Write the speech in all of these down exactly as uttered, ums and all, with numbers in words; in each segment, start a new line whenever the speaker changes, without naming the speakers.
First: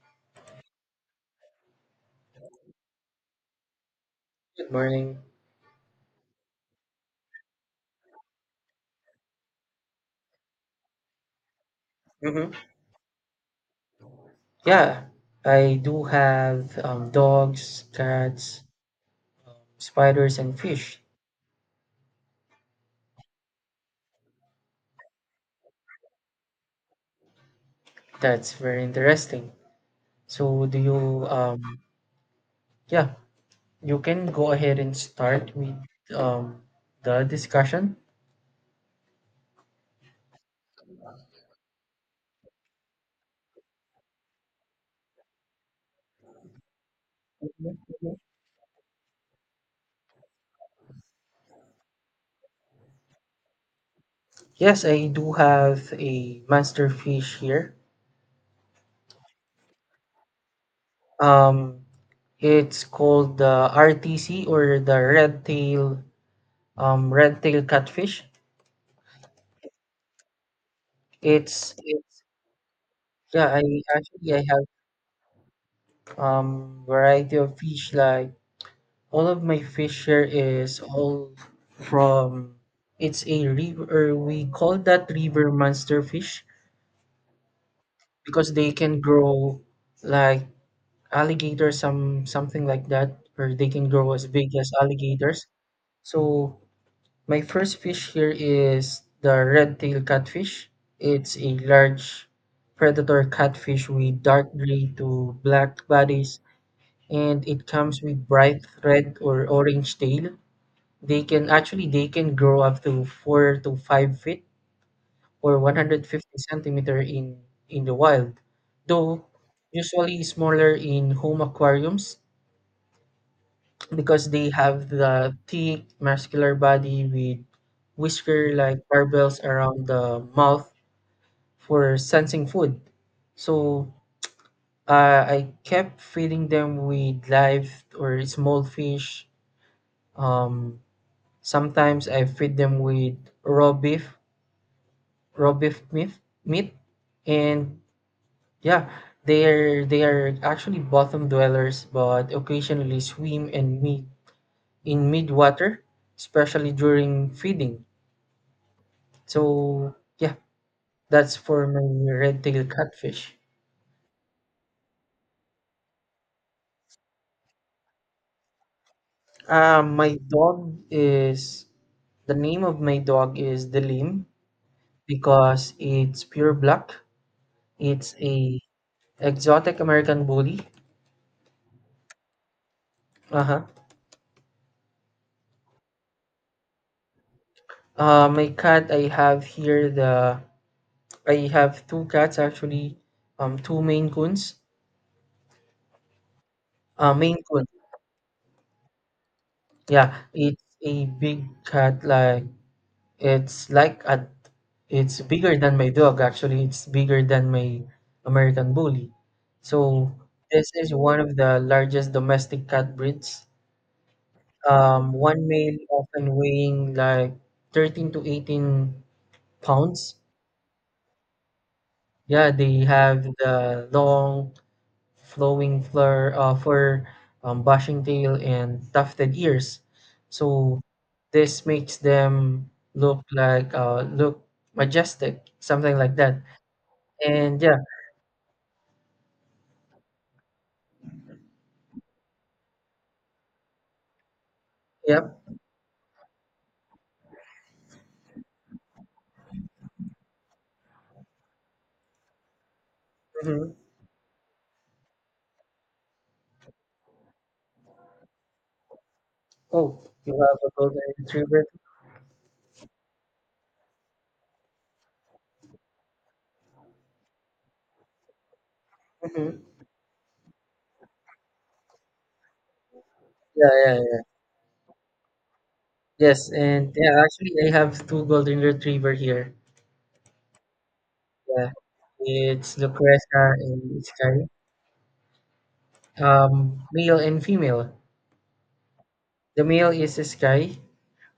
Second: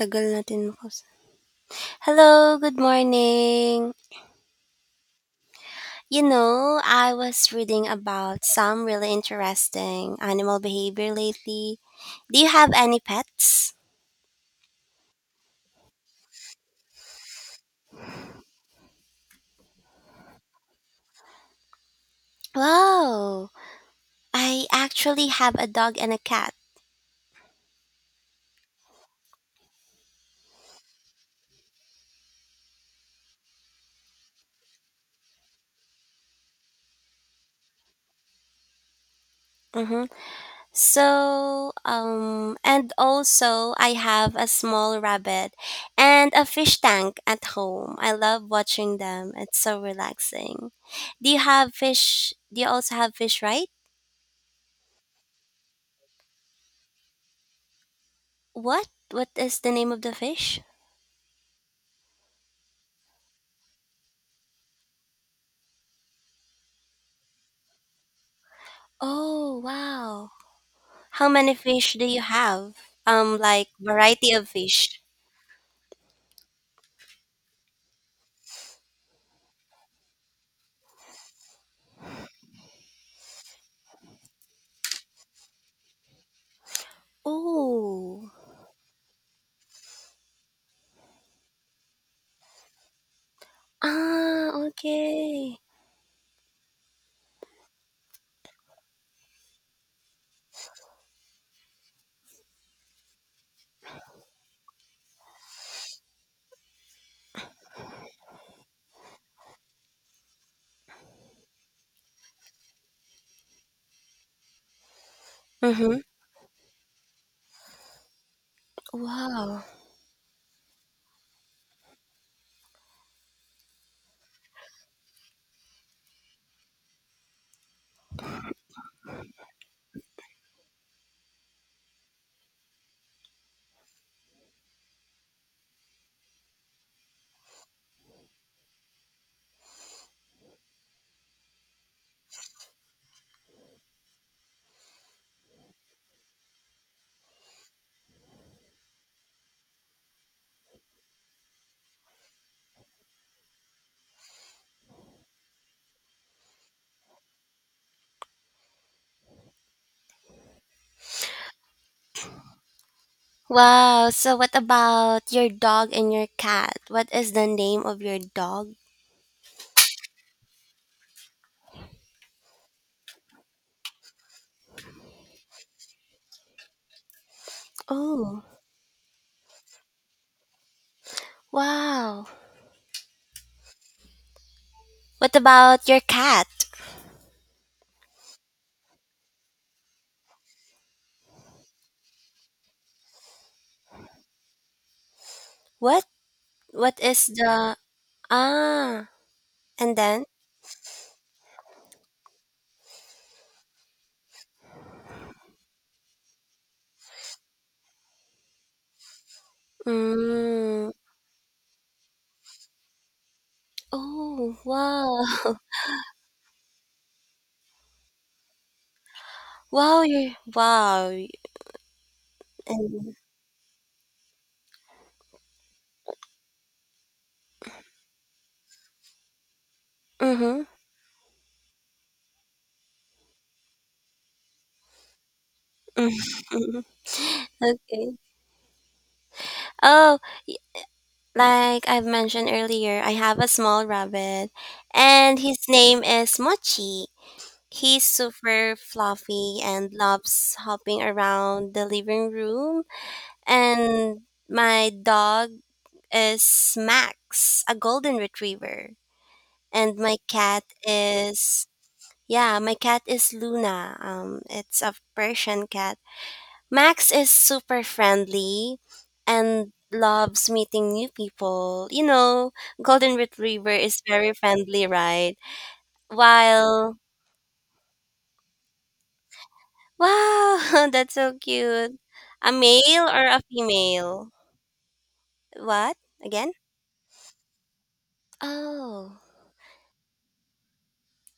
Tagal natin nakaus. Hello, good morning.
Good morning.
You know, I was reading about some really interesting animal behavior lately. Do you
Hmm.
have any pets?
Yeah, I do have um, dogs, cats, um, spiders, and fish.
Wow, I actually have a dog and a cat.
That's very interesting. So, do you, um, yeah, you can go ahead and start with um, the discussion.
Mm-hmm. So, um, and also I have a small rabbit and a fish tank at home. I love watching them. It's so relaxing. Do you have fish? Do you also have fish, right?
Yes, I do have a master fish here.
What? What is the name of the fish?
Um, it's called the R T C or the red tail, um, red tail catfish.
Oh, wow. How many
It's,
fish do you
it's
have? Um,
yeah, I
like variety
actually I
of
have
fish.
um, variety of fish. Like all of my fish here is all from it's a river. We call that river monster fish
Oh.
because they can grow like alligator, some something like that, or they can grow as
Ah,
big as alligators.
okay.
So my first fish here is the red tail catfish. It's a large predator catfish with dark gray to black bodies, and it comes with bright red or orange tail. They can actually they can grow up to four to five feet or
Mm-hmm.
one hundred fifty centimeter in in the wild, though
Wow.
usually smaller in home aquariums because they have the thick muscular body with whisker like barbells around the mouth for sensing food. So uh, I kept feeding them with live or small fish, um, sometimes I feed them with raw beef, raw beef meat, meat, and yeah, they're they are actually bottom dwellers, but occasionally swim and meet in mid water, especially during feeding. So yeah, that's for my red-tailed catfish.
Wow. So what about your dog and your cat? What is the name of your dog?
Uh, my dog is the name of my dog is Delim because it's pure black. It's
Oh,
a exotic American bully.
wow.
Uh huh.
What about your cat?
Uh, my cat, I have here the I have two cats actually, um, two Maine Coons.
What? What
Uh,
is
Maine Coon,
the ah? And
yeah,
then?
it's a big cat. Like it's like a, it's bigger than my dog. Actually, it's bigger than my American Bully. So this
Mm.
is one of the largest domestic cat breeds.
Oh,
Um,
wow.
one male often weighing like thirteen to 18
Wow,
pounds.
you wow.
Yeah, they
And
have the long flowing flur, uh, fur, um, bushing tail, and tufted ears.
mhm. Mhm.
So this makes them look like uh, look majestic, something like that. And yeah,
Okay. Oh, like I've mentioned earlier, I have a small rabbit and
yep.
his name is Mochi. He's super fluffy and loves hopping around the living room.
Hmm.
And my dog is Max, a golden retriever. And
Oh,
my
you have
cat
a golden retriever.
is yeah, my cat is Luna. Um, it's a Persian cat. Max is super friendly
Hmm.
and loves meeting new people. You know, Golden
Yeah,
Retriever
yeah,
is
yeah.
very friendly, right?
Yes, and
While,
yeah, actually, I have two golden retriever here.
wow, that's so
Yeah,
cute. A
it's
male or a
Lucrezia and
female?
Sky.
What? Again?
Um, male and female.
Oh.
The male is Sky,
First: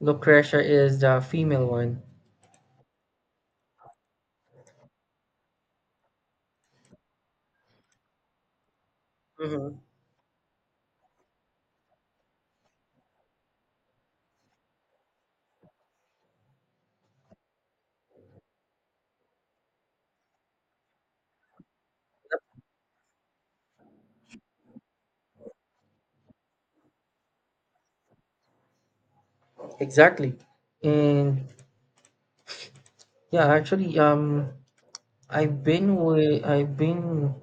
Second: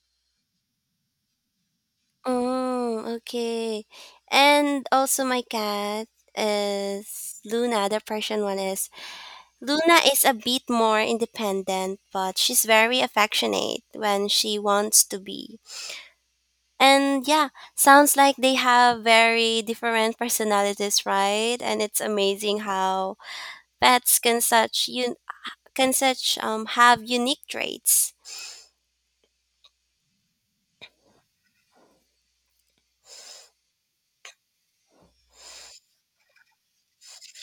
Lucretia is the female one.
Oh, okay. And also my cat is Luna, the Persian one is.
Hmm.
Luna is a bit more independent, but she's very affectionate when she wants to be. And yeah, sounds like they have very different personalities, right? And it's amazing how pets can such you can such um have unique traits.
Exactly. And yeah, actually, um, I've been with, I've been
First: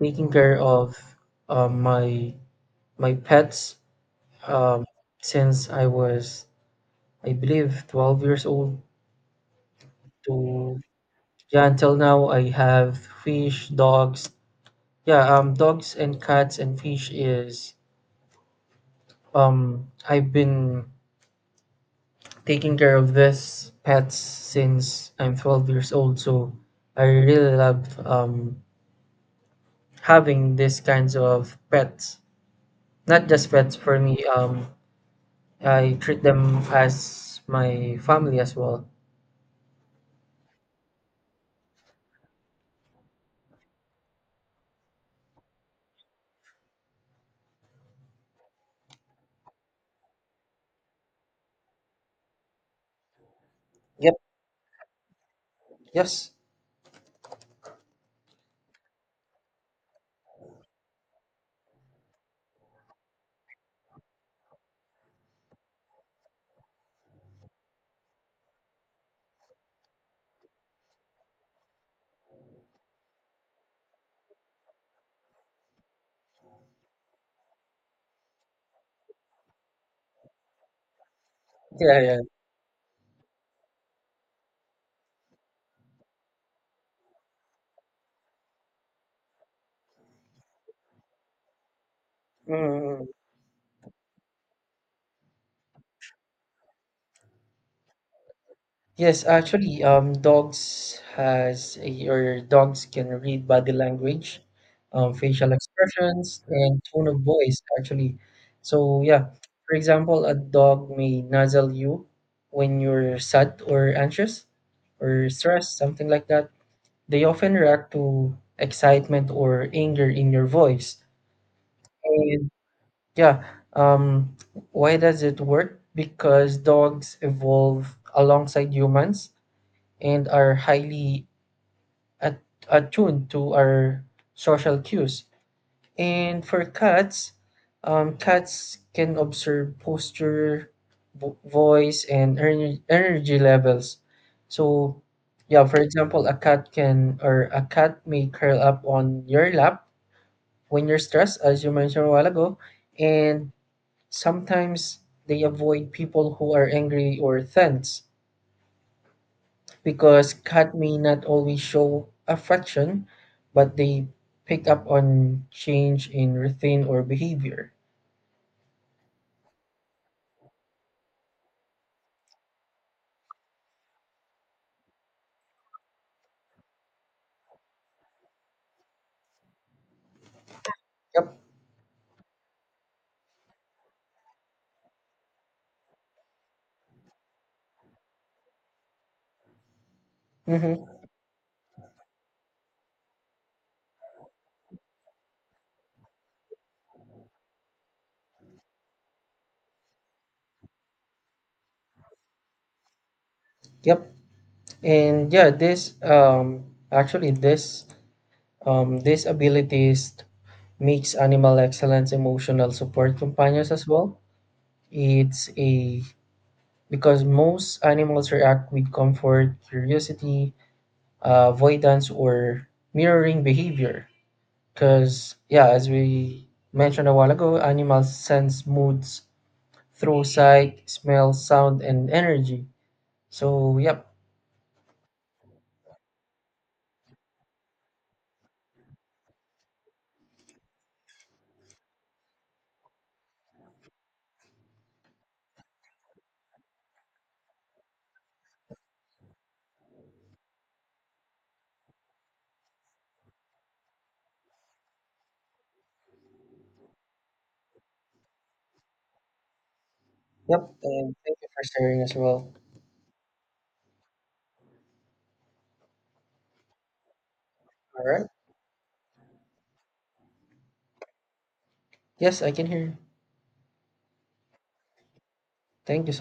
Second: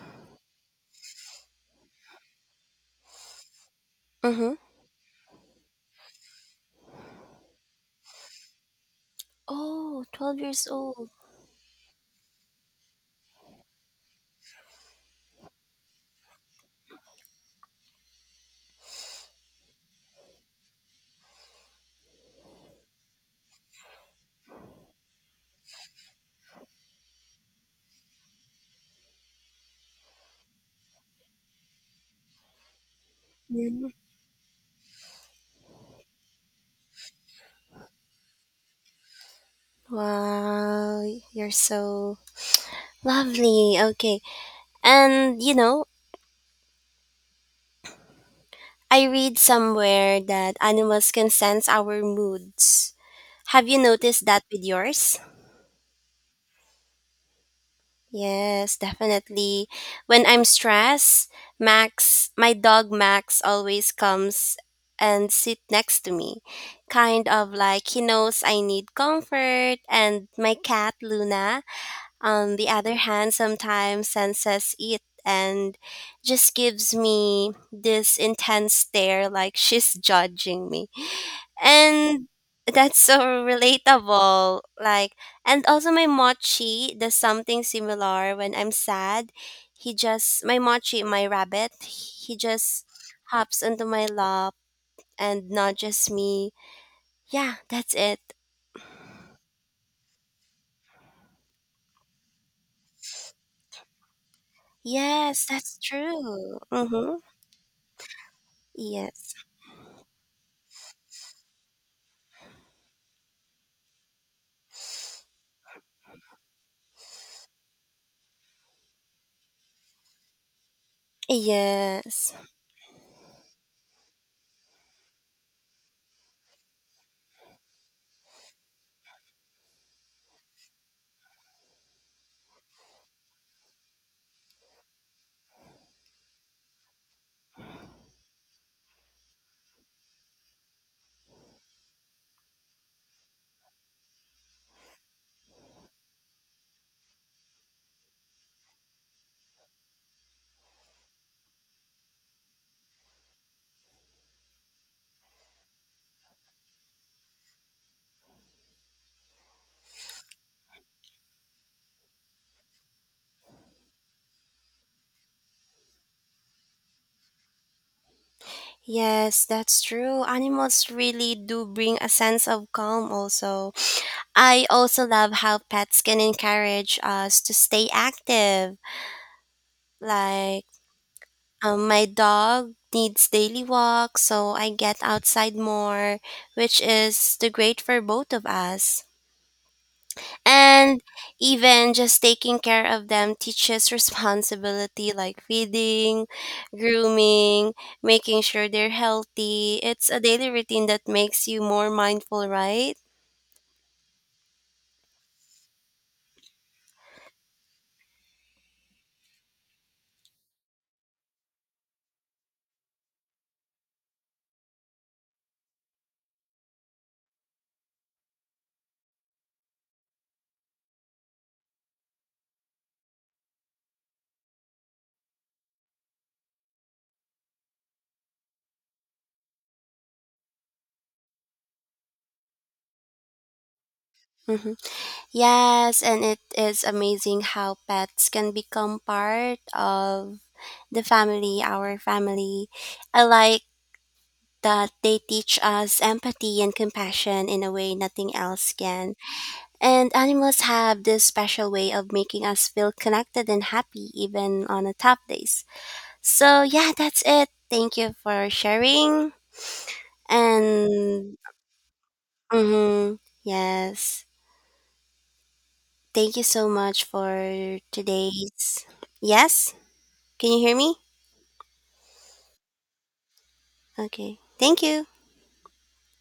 taking care of um, my my pets
Mm-hmm.
um, since I was, I believe, twelve years old
Oh, twelve years
to
old.
yeah, until now I have fish, dogs. Yeah, um, dogs and cats and fish is um I've been taking care of this pets since I'm twelve years old. So I really love um, having these kinds of pets. Not just pets
Mhm.
for me. Um, I treat them as my family as well.
Wow, you're so lovely. Okay. And you know, I read somewhere that animals can sense our moods. Have you
Yep.
noticed that with yours?
Yes.
Yes, definitely. When I'm stressed, Max, my dog Max, always comes and sit next to me. Kind of like he knows I need comfort, and my cat Luna, on the other hand, sometimes senses it and just gives me this intense stare like she's judging me,
Yeah. Yeah.
and that's so relatable. Like, and also my mochi does something similar when I'm sad, he just, my mochi, my rabbit, he just
Mm,
hops onto my lap and nudges me. Yeah, that's it.
yes, actually, um, dogs has your dogs can read body language, um,
Yes,
facial
that's
expressions,
true.
and tone
Mm-hmm.
of voice, actually. So yeah,
Yes.
for example, a dog may nuzzle you when you're sad or anxious or stressed, something like that. They often react to excitement or anger in your voice.
Yes.
And yeah, um, why does it work? Because dogs evolve alongside humans and are highly at- attuned to our social cues. And for cats, um, cats can observe posture, vo- voice, and ener- energy levels. So, yeah, for example, a cat can or a cat may curl up on your lap when you're stressed, as you mentioned a while ago, and sometimes they avoid people who are angry or tense, because cat may not always show affection, but they pick up on change in routine or behavior.
Yes, that's true. Animals really do bring a sense of calm also. I also love how pets can encourage us to stay active. Like
Yep.
um, my dog needs daily walks, so I get outside more, which is the great for both of us.
Mm-hmm.
And even just taking care of them teaches responsibility, like feeding, grooming, making sure they're healthy. It's a daily routine that makes you more mindful, right?
Yep. And yeah, this um actually this um these abilities makes animal excellence emotional support companions as well. It's a because most animals react with comfort, curiosity, uh, avoidance, or mirroring behavior. Because, yeah, as we mentioned a while ago, animals sense moods through sight, smell, sound, and energy. So, yep,
Mm-hmm. Yes, and it is amazing how pets can become part of the family, our family. I like that they teach us empathy and compassion in a way nothing else can. And animals have this special way of making us feel connected and happy even on the tough days. So, yeah, that's it. Thank you for sharing.
yep, and
And
thank you for sharing as well.
mhm, yes, thank you so much for
All right.
today's. Yes? Can you hear me?
Yes, I can hear you.
Okay. Thank you.
Thank you so